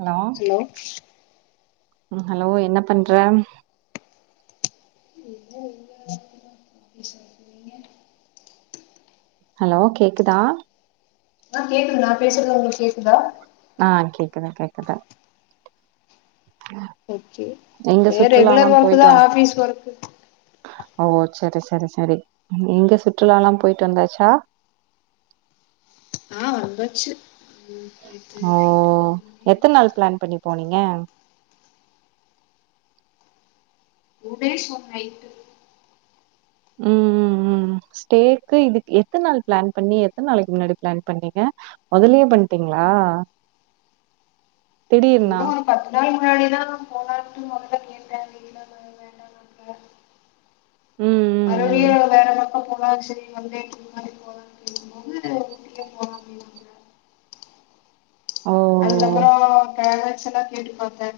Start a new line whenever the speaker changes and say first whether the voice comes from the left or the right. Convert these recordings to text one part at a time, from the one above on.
right: Hello
left: hello
right: hello என்ன பண்ற
left: [inaudible]
right: hello கேக்குதா
left: அ கேக்குது நா பேசுறது உங்களுக்கு கேக்குதா
right: ஆ கேக்குது கேக்குது [inaudible]
left: ஓகே
right: எங்க சுற்றுலாலா
left: ரெகுலர் ஒர்க்
right: போயிட்டு
left: தா
right: வந்
left: ஆஃபீஸ் ஒர்க்கு
right: ஓ சரி சரி சரி நீங்க சுற்றுலா லா போயிட்டு வந்தாச்சா
left: ஆ வந்தாச்சி ம் நேத்து
right: ஓ
left: நைட்டு ஒரு மணி
right: எத்தன்
left: ஆச்சு
right: நாள் பிளான் பண்ணி போனீங்க
left: டூ டேஸ் ஒன் நைட்டு
right: ம் ம் ம் ம் ஸ்டேக்கு இதுக்கு எத்த நாள் பிளான் பண்ணி எத்த நாளைக்கு முன்னாடி பிளான் பண்ணீங்க மொதல்லே பண்டிங்களா
left: இல்ல பத்து நாள் முன்னாடிதா போலான்டு மொதல்ல கேட்ட இல்ல வேண்டா [unintelligible]
right: ம் ம்
left: மறுடியு
right: ம்
left: வேற பக்க போலா சரி வந்த இன்னிக்கி இது மாரி போற [inaudible] போ
right: ஓ
left: அதுக்கப்புறோ பேரன்ட்ஸ்ல்லா கேட்டு பாத்த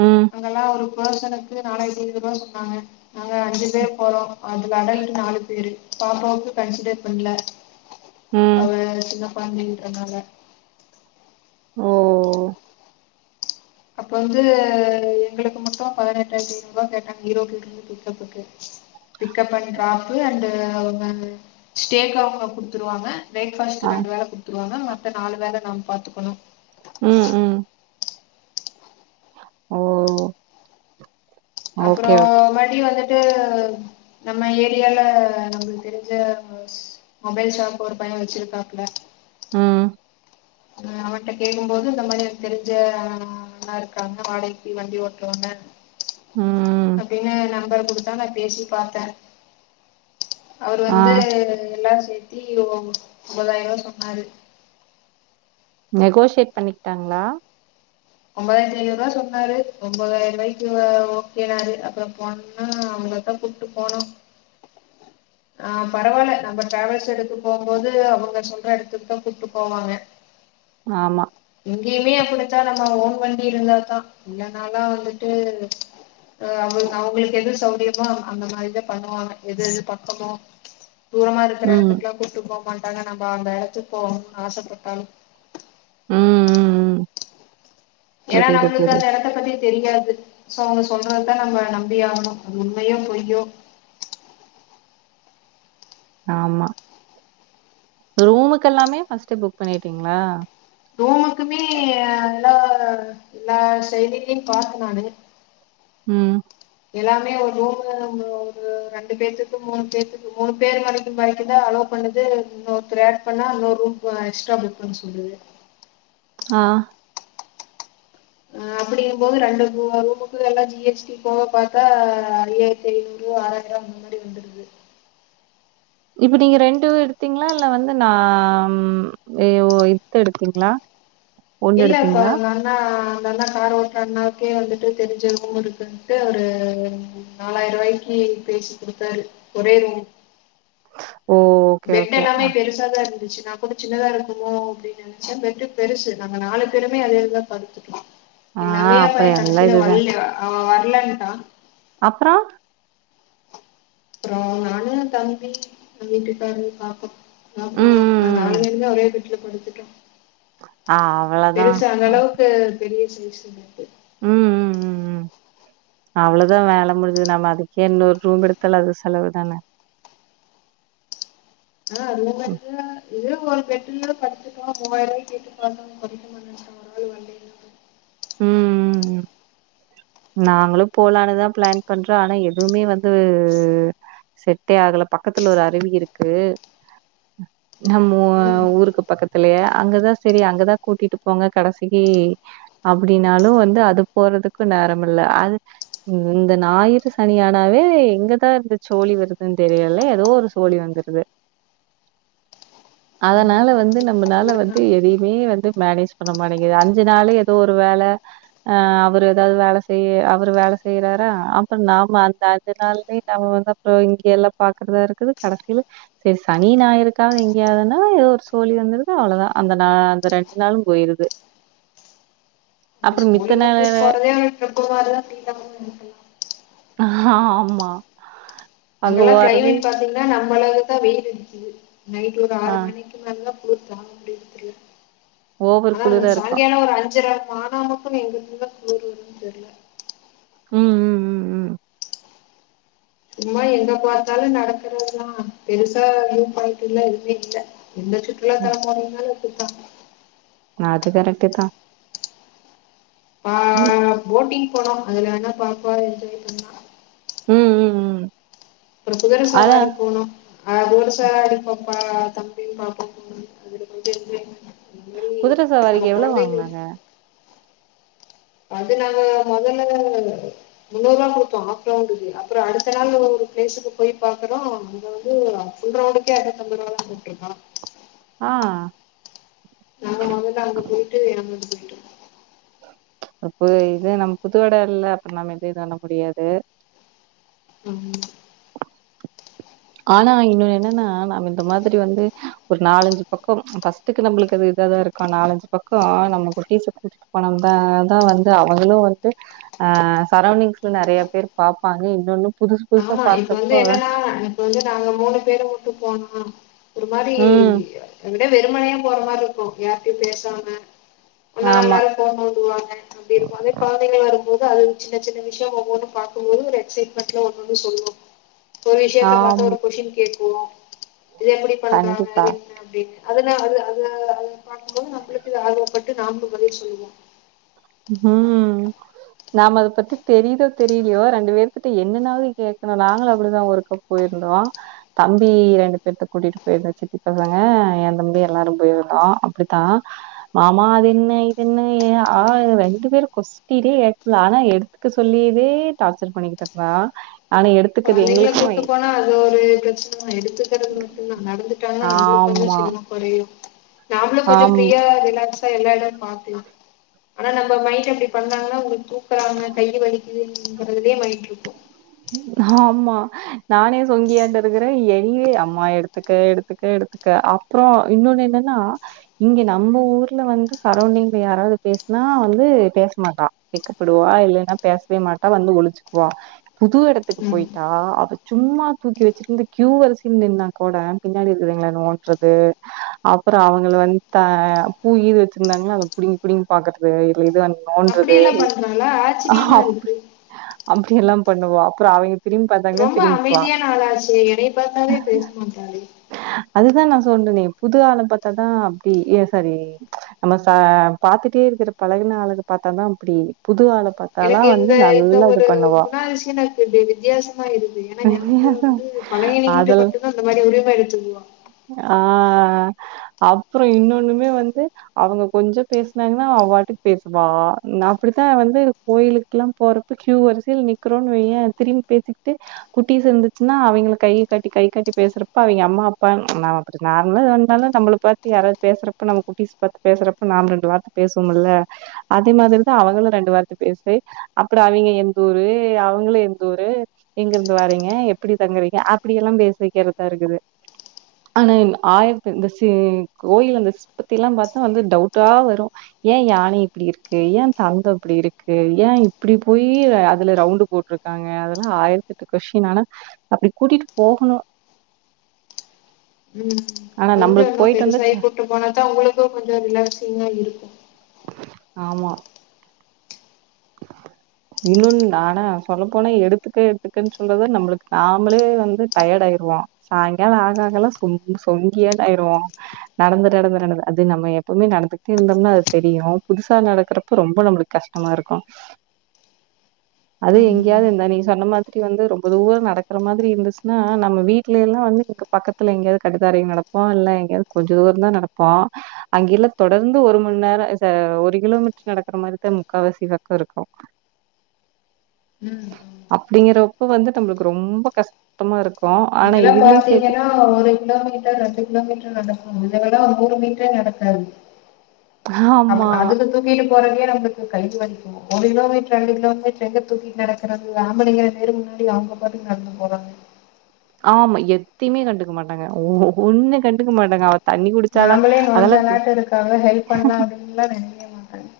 right: ம்
left: அங்கல்லா ஒரு போஷனுக்கு நாலாயிரத்திஐநூறுவா சொன்னாங்க நாங்க அஞ்சு பேர் போறோ அதுல அடல்ட்டு நாலு பேரு பாப்பாவுக்கு கன்சிடர் பண்ல
right: ம்
left: அவ சின்ன கொழந்தைன்ரனால
right: ஓ
left: அப்ப வந்து எங்களுக்கு மட்டு பதினெட்டாயிரத்தி ஐநூறுருவா கேட்டாங்க ஈரோட்ல இருந்து பிக்கப்புக்கு பிக்கப் அண்ட் டிராப் அவங்க ஸ்டேக் அவுங்க குடுத்துருவாங்க பிரேக்ஃபாஸ்ட்
right: ஆ
left: ரெண்டு வேலே கொடுத்துருவாங்க மத்த நாலு வேலே நம்ம பாத்துக்கணு
right: ம் ம் ஓ
left: அப்றோ
right: ஓகே ஓகே
left: ஒருமாட்டி வந்துட்டு நம்ம ஏரியாவால நம்மளுக்கு தெரிஞ்ச மொபைல் ஷாப் ஒரு பையன் வெச்சிருக்காப்பலே
right: ம்
left: அவன்ட்ட கேட்கும் போது இந்த மாரி எனக்கு தெரிஞ்ச ஆள் இருக்காங்க வாடைக்கு வண்டி ஓட்டுறவங்க
right: ம்
left: அப்டின்னா என் நம்பர் கொடுத்தான் நான் பேசி பாத்தேன் அவரு
right: ஆ
left: வந்து எல்லாரும் சேத்தி ஒ ஒன்பதாயிரம் ரூபா சொன்னாரு
right: நெகோஷியேட் பண்ணிக்கிட்டாங்களா
left: ஒன்பதாயிரத்தி ஐநூருவா சொன்னாரு ஒன்பதாயிரம் ரூபாய்க்கு ஓகேனாரு அப்பறம் பொண்ணு அவங்கள்ட போணோம் ஆ பரவாயில்ல நம்ம டிராவல்ஸ் எடுத்து போகும்போது அவங்க சொல்ற இடத்துக்கு தான் கூப்ட்டு போவாங்க [inaudible]
right: ஆமா
left: இங்கேமே அப்டித்தான் நம்ம ஓன் வண்டி இருந்தா தான் இல்லனாலா வந்துட்டு அவங்க அவங்களுக்கு எது சௌரியமோ அந்த மாரி தான் பண்ணுவாங்க எது எ ரெம்போ தூரமா இருக்கிற
right: ம்.
left: இடத்துக்குல்லாம் கூட்டு போமா நம்ம அந்த இடத்துக்கு போகணும்னு ஆசப்பட்டாலும்
right: ம் ம் ம்
left: எனா
right: புரியுது,
left: நம்ளுக்கு அந்த
right: புரியுது.
left: எடத்த பத்தி தெரியாது சோ அவுங்க சொல்றத நம்ப நம்பி ஆகணு அது உண்மையோ பொய்யோ
right: ஆமா ரூமுக்குல்லாமே ஃபஸ்ட்டே புக் பண்ணிட்டீங்களா
left: ரூமுக்குமே எல்லா எல்லா செயலிலியும் பாத்தே நானு
right: ம்
left: எல்லாமே ஒரு ரூம் ஒரு ரெண்டு பேத்துக்கு மூணு பேத்தக்கு மூணு பேர் பரைக் வரைக்குதா அலோவுட் புக் பண்ணது இன்னொருத்தர் ஆட் பண்ணா இன்னொரு ரூம் எக்ஸ்ட்ரா புக் பண்ண சொல்லுது
right: ஆ
left: அ அப்டிங்கம் போது ரெண்டு ரூ ரூமுக்கு எல்லாஞ் ஜி எச் டி போக பாத்தா ஐ எட் பெயிநூறுவா ஆறாயரா முன்னாடி வந்துடுது
right: இப்ப நீங்க ரெண்டு எடுத்தீங்ளா இல்ல வந்து நாம் எ ஓ இத்த எடுத்தீங்ளா
left: இல்ல அப்பா நானு நா அந்த அண்ணா கார் ஓட்ற அண்ணாவுக்கே வந்துட்டு தெரிஞ்ச ஊர் இருக்குன்ட்டு அவரு நாலாயிர ரூபாய்க்கு பேசி குடுத்தாரு ஒரே ரூம்
right: ஓ ஓகே,
left: பெட்
right: ஓகே.
left: எல்லாமே பெருசாதா இருந்துச்சு நாங்கூட சின்னதா இருக்குமோ அப்டினு லெச்சம் பெட்டு பெருசு நாங்க நாலு பேருமே அதேதா படுத்துப்போ எ
right: ஆ
left: நங்கையாப் பையே
right: அப்புறம் எல்லாம்
left: கடசில
right: இதுதான்.
left: வல்லே அவெ வர்லன்டா
right: அப்றோ
left: அப்றோ நானு தம்பி எங்க வீட்டுக்காரு பாத்தோ நாப்
right: ம்,
left: போனோ நாங்
right: ம், ம்.
left: நாலுபேருமே ஒரே பெட்ல படுத்துட்டோ
right: ஆ அவ்வளதான்.
left: பெருசா அந்த
right: அ.
left: அளவுக்கு பெ பெரிய சைசு பெட்டு
right: ம் ம் ம் ம் அவ்ளதா வேல முடிஞ்சுது நம்ம அதுக்கே இன்னொர் ரூம் எடுத்தால அது செலவு தானே
left: ஆ அதே
right: ம்.
left: மாரிக எதோ ஒரு பெட்டுல படுத்துகலா மூவாயிரவாய்க்கு [unintelligible] [unintelligible]
right: ம் ம் நாங்ளுப் போலானுதா பிளான் பண்றோ ஆனா எதுவுமே வந் அது செட்டே ஆகல பக்கத்துல ஒரு அருவி இருக்கு நம்மோ
left: உம்
right: ஊருக்கு பக்கத் த்துலயே அங்கதா செரி அங்கதா கூட்டிட்டு போங்க கடசிக்கி அப்படின்னாலூ வந்து அது போறதுக்கூ நேரம் இல்ல அந் இந்த ஞாயிறு சனியானாவே எங்கதா இருந்த சோழி வருதுன் தெரியல எதோ ஒருச் சோழி வந்துருது
left: [inaudible] ஆமா
right: அதனால
left: ஆமா
right: வந்து
left: அதையும்
right: நம்மனால
left: பாத்துதான
right: வந்து
left: ஆகணும்
right: எதையுமே வந்து மேனேஜ் பண்ண மாட்டேங்கிது அஞ்சு நாளே து ஒரு வேல அ அவரு எதாவ்து வேல செய்ய அவரு வேல செய்யறாரா அப்பறோ நாம அந்த அஞ்சு நாளுமே நம்ம வந்தப் அப்புறம் இங்க எல்லா பாக்கிறதா இருக்குது கடசியில செரி சனி ஞாயிருக்காவது எங்கியாவுதுனா எதோ ஒரு சோழி வந்துருது அவ்ளதா அந்த நா அந்த ரெண்டு நாளும் போயிருது
left: இப்ப
right: அப்புறம் மித்த
left: சோழி
right: நேர
left: வந்துட் போறதே இருக்குமாரு [unintelligible]
right: ஆமா அங்க
left: அங்கலா
right: போறது
left: கிளைமேட் பாத்தீங்னா நம்ம அளவுக்தா வெயில் இருக்குது நைட் ஒரு
right: ஆ
left: ஆறு மணிக்கு நல்லாக் குளிரு தாங்க முடிரதில்ல
right: ஓவர்
left: ஆனா
right: குளிரா இருக்கும்.
left: சாயங்கால ஒரு அஞ்சர மானா சமே எங்கிந்துதாக் குளுரு வரும் தெர்ல
right: ம் ம் ம் ம்
left: சும்மா எங்க பாத்தாலு நடக்கறதா பெருசா வியூ பாயின்ட்டு எல்லா எதுமே இல்ல எந்த சுற்றுலா தலம் போனீங்னாலு அப்டித்தா
right: அது கரெட்டு தா
left: ஆ
right: ம்,
left: போட்டிங் போனோ அதுல வேனா பாப்பா எஞ்சாய் பண்ணா
right: ம் ம் ம்
left: அப்றொ குதிர
right: அதான்
left: சவாரி போனோ அது ஒரு [unintelligible] பப்பா தம்பி மாமா [unintelligible] இந்த மாரி
right: குதிரை
left: நம்ம
right: சவாரிக்கு எவ்வளோ
left: கொழந்தைகளுக்கு
right: வாங்குனாங்க?
left: அது நாங்க மொதல்ல முன்னூறு ரூபா குடுத்தோம் ஆஃப் ரவுண்டுக்கு அப்றம் அடுத்த நாள் ஒரு பிளேஸுக்கு போய் பாக்குறோம் அங்க வந்து உங்க ரோடுக்கே இரநூத்தம்பதுரூபா தா கூப்ட்ருக்கா
right: ஆ
left: நாங்க வந்து அங்க போயிட்டு [unintelligible] போயிட்டோம்
right: அப்ப இது நம்ம புது எட இல்ல அப்றொ நாம இதே தாண்ட முடியாது
left: ம்
right: ஆனா இன்னொன்னு என்னன்னா நாம இந்த மாதிரி வந்து ஒரு நாலஞ்சு பக்கம் பஸ்ட் துக்கு நம்மளுக்கு அது இதா தா இருக்கு நாலஞ்சு பக்கொ நம்ம [unintelligible] பணம் தா அதா வந்து அவங்களு வந்து ஆ சரௌண்டிங்ஸ்ல நெறைய பேர் பாப்பாங்க இன்னொன்னு புதுசு புதுசா
left: ஆமா இப்ப வந்து
right: பாக்குறப்ப
left: என்னன்னா இப்ப வந்து நாங்க மூணு பேரும் வுட்டு போனோ ஒரு மாரி
right: ம்.
left: அப்டியே வெறுமனையா போற மாரி இருக்கும் யாரிட்டயும் பேசாம ஒண்ணா
right: ஆமா.
left: எல்லாரும் போ போன்னு சொல்வாங்க அப்டி இருக்கு அதே கொழந்தைகள்னு வரும்போது அது சின்ன சின்ன விஷ்யொ ஒவ்வொன்னு பாக்கும்போது ஒரு எக்சைட்மெண்ட்ல ஒன்னொன் போய் சொல்லும் ஒரு விஷயத்த பாத்து
right: ஆமா.
left: ஒரு கொஷின் கேக்கும் இது எப்டி பண்றாங்க
right: கண்டிப்பா.
left: இது என்ன அப்டின் அதெல்லாம் அது அத பாக்கும்போது நம்மளுக்குது ஆர்வப்பட்டு நாம பதில் சொல்வோம்
right: பூ நாம அத பத்தி தெரியுதோ தெரியலையோ ரெண்டு பேத்த என்னன்னாவது கேக்ணு நாங்களு அப்டிதா ஒரு பக் போயிருந்தோ தம்பி ரெண்டு பேர்த்த கூட்டிட்டு போயிருந்துச்சி சித்தி பசங்க என் தம்பி எல்லாரும் போயிருந்தோம் அப்டித்தா மாமா அது என்ன இது என்ன ஏ ஆ ரெண்டு பேரு கொஸ்டின்னே கேக்கல ஆனா எடுத்துக்க சொல்லியவே டார்ச்சர் பண்ணிக்கிட்ருக்றா ஆனா எடுத்
left: கொழந்தைகள கூப்ட்டு போனா அது ஒரு பிரச்சனதா எடுத்துக்கறது மட்டுந்தா நடந்து கிட்டாதா நம்மளுக்கு கொஞ்ச
right: ஆமா.
left: சிரமம் கொறயு நாமளு கொஞ்ச
right: ஆம்
left: பிரீயா ரிலாக்ஸ் போய் எல்லா எடம் பாக்கலா ஆனா நம்ம மயின்ட் அப்டி பண்ணாங்கன்னா உங்க தூக்குறாங்க கை வலிக்குங்கறதுலயே மயின்ட் ருக்கு
right: ஆமா நானே சொங்கியாட்டு இருக்குற என்னயே அம்மா எடுத்துக்க எடுத்துக்க எடுத்துக்க ப்புறோ இன்னொன்னு என்னன்னா இங்க நம்ம ஊர்ல வந்து சரவ்ண்டிங்ல யாராவது பேசுனா வந்து பேசமாட்டா வெக்கப்படுவா இல்லன்னா பேஸ்வே மாட்டா வந்து ஒழிச்சுக்வா புது எடத்துக்கு
left: ம்
right: போயிட்டா அவ சும்மா தூக்கி வச்சுட்டு இருந்து கியூ வரிசைல நின்னா கூட பின்னாடி இருக்குறவங்கள நோன்றது அப்பறோ அவங்கள வந்து த பூ கீது வச்சிருந்தாங்கன்னா அத புடிங்கி புடிங்கி பாக்குறது இல்ல இது
left: அப்டியெல்லா பண்றாளா ஆச்சரியமா
right: அப்டி
left: இருக்கு
right: அப்டி எல்லாம் பண்ணுவா அப்றம் அவி
left: ரொம்ப அமைதியான ஆளாச்சே என்னைய பாத்தாவே பேச மாட்டாளே
right: அதுதா நா சொல்னனே புது ஆள பாத்தாதா அப்டி ஏ சாரி நம்ம ச பாத்துட்டே இருக்கிற பழகுன ஆளுக பாத்தா தா அப்டி புது ஆள பா
left: எனக்கு இந்த இந்த ஒரு குணாதிசயமே கொஞ்சோ வித்தியாசமா இருக்குது ஏன்னா என் புள்ள
right: வித்தியாசம்.
left: வந்து பழகுனவுங்க கிட்ட
right: அதெல்
left: மட்டும்தா அந்த மாரி உரிம எடுத்துக்குவா
right: ஆ அப்பறோ இன்னொன்னுமே வந்து அவுங்க கொஞ்சோ பேசனாங்கன்னா அவ வாட்டுக்கு பேசுவா நா அப்புடித்தா வந்து கோயிலுக்குல்லா போறப்ப கியூ வரிசையில் நிக்குறோன் வையே திரும்பி பேசிக்கிட்டு குட்டீஸ் இருந்துச்சுன்னா அவெங்கள கைய காட்டி கைய காட்டி பேசுறப்ப அவெங்க அம்மா அப்பா ந நார்மலு வந்தாலு நம்மளுக் பத்தி யாராவது பேசுறப்ப நம்ம குட்டிஸ் பாத்து பேசுறப்ப நாம ரெண்டு வார்த்த பேசுவோமுல்ல அதே மாதிரிதா அவங்களு ரெண்டு வார்த்த பேசு அப்பறோ அவெங்க எந்த ஊரு அவுங்களு எந்த ஊரு எங்க இருந்து வாரீங்க எப்புடி தங்குறீங்க அப்டியெல்லா பேச வைக்கிறதா இருக்குது ஆனா என் ஆயிரத்து இந்த சிற் கோயில்ல இந்த சிற்பத்தியெல்லா பாத்தா வந்து டவுட்டா வரு ஏ யானை இப்புடி இருக்கு ஏ தந்தம் இப்புடி இருக்கு ஏ இப்புடி போயி அதுல ரவுண்ட் டு போட்ருக்காங்க அதெல்லா ஆயிரத் எட்டு கொஷ்டின் ஆனா அப்பிடி கூட்டிட்டு போகணு
left: உம்
right: ஆனா,
left: கொஞ்சோ
right: நம்மளுக்கு
left: இன்னும்
right: போயிட்டு வந்தா ச்ச
left: பெருசாயி கூட்டு போனத்தான் உங்களுக்கும் கொஞ்சோ ரிலாக்ஸ்சிங்கா இருக்கும்
right: ஆமா இன்னொன்னு ஆனா சொல்லப்போன எடுத்துக்க எடுத்துக்கன்னு சொல்றது நம்மளுக்கு நாமளே வந்து டயர்ட் ஆயிருவோம் சாய்ங்கால ஆக ஆகலா சொங் சொங்கியாட்டு ஆயிருவோ நடந்து நடந்து நடந்து அது நம்ம எப்பவுமே நடந்துகிட்டே இருந்தோம்னா அது தெரியும் புதுசா நடக்கிறப்ப ரொம்ப நம்மளுக்கு கஷ்டமா இருக்கும் அது
left: ஆமா
right: எங்கேயாவது இந்தா நீ சொன்ன மாதிரி வந்து ரொம்ப தூரம் நடக்கிற மாதிரி இருந்துச்சுன்னா நம்ம வீட்டுல எல்லாம்ந்து பக்கத்து த்துல எங்கேயாவது கடிதாரையும் நடப்போம் இல்ல எங்கேயாவது கொஞ்ச தூர தான் நடப்போம் அங்கெல்லா தொடர்ந்து ஒரு மண் நேரொ ச ஒரு கிலோமீட்டர் நடக்கிற மாரிதா முக்காவாசி வரு இருக்கூ இருக்கூ
left: ம் ம்
right: அப்பிடிங்கறப்போ வந்து நம்மளுக்கு ரொம்ப கஷ்டமா இருக்கூ ஆனா
left: இங்கெல்லா
right: இதுகலயு சேர்த்து
left: பாத்தீங்கன்னா ஒரு கிலோமீட்டர் ரெண்டு கிலோமீட்டர் நடக்கும் இதவல்லாம் நூறு மீட்டர் நடக்காது அ
right: ஆமா,
left: அதுக்கு தூக்கிட்டு போறக்கே நம்மளுக்கு கைது வந்து ஒரு கிலோமீட்டர் ரெண்டு கிலோமீட்டர் எங்க தூக்கிட்டு நடக்கிறது ஆம்பளைங்க பேரு முன்னாடி அவுங்க பாட்டுக்கு நடந்து போறாங்க
right: ஆமா எத்தையுமே கண்டுக்க மாட்டாங்க ஓ ஒண்ணு கண்டுக்க மாட்டாங்க தண்ணி குடிச்சாளா
left: நாமளே
right: அதெல்லாம் கு
left: நோஞ்சாணாட்டோ இருக்காங்க ஹெல்ப் பண்ணலா அப்டின்ல்லா நெனக்கயே மாட்டாங்க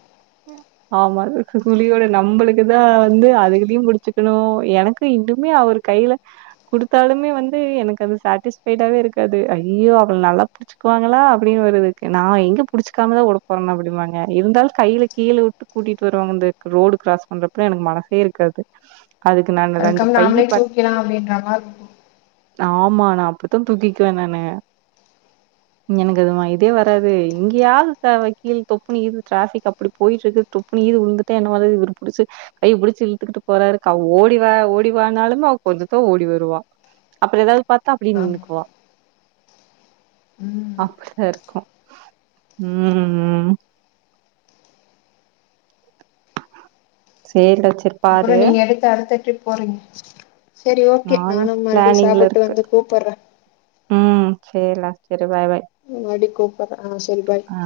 right: ஆமா கு குழியோட நம்பளுக்கு தா வந்து அதுலயு புடிச்சிக்கணு எனக்கு இன்னுமே அவருக் கையில குடுத்தாலுமே வந்து எனக்கு அது சாட்டிஸ் பைடாவே இருக்காது ஐயோ அவள் நல்லா ச்சிக்குவாங்களா அப்டின்னு வருது க நா எங்க புடிச்சக்காமதா ஒட போறனா அப்டிம்பாங்க இருந்தாலு கைய்ல கீழ வுட்டு கூட்டிட்டு வருவாங்க இந்த ரோடு கிராஸ் பண்றப்பலா எனக்கு மனசே இருக்காது அதுக்கு நானு ரெண்டு
left: அதுக்காம
right: பைய்யி
left: நாமளே
right: பத்
left: தூக்கிலா அப்படின்ற மாரி இருக்கு
right: ஆமா நா அப்டி தா தூக்கிக்வே நானு எனக்கு அது ம இதே வராது இங்யாது த வக்கீல் தொப்புன்னு இது ட்ராபிக் அப் இப்டி போயிட்ருக்கு தொப்புன்னி இது வுழுந்துட்டா என்னவாது இவரு புடிச்சு கைய புடிச்சி இழுத்துக்கிட்டு போறாருக் அவ ஓடிவா ஓடி வானாலுமே அவ கொஞ்சத்தா ஓடி வருவா அப்புற எதாவது பாத்தா அப்டி
left: ஆமா
right: நின்னுக்குவா
left: ம்
right: அப்டிதா இருக்கு ம் ம் சேரி டா வச்
left: அப்புற நீங்க எதுக்கு அடுத்த ட்ரிப் போறீங்க செரி ஓகே நானு மறுபடி
right: பிளானிங்ல
left: சாப்புட்டு
right: இருக்கு
left: வந்து கூப்புற்ற
right: ம் செர்ல செரி பாய் பாய்
left: ம் மர்டி கூப்பட்ர ஆ செரி பாய்
right: ஆ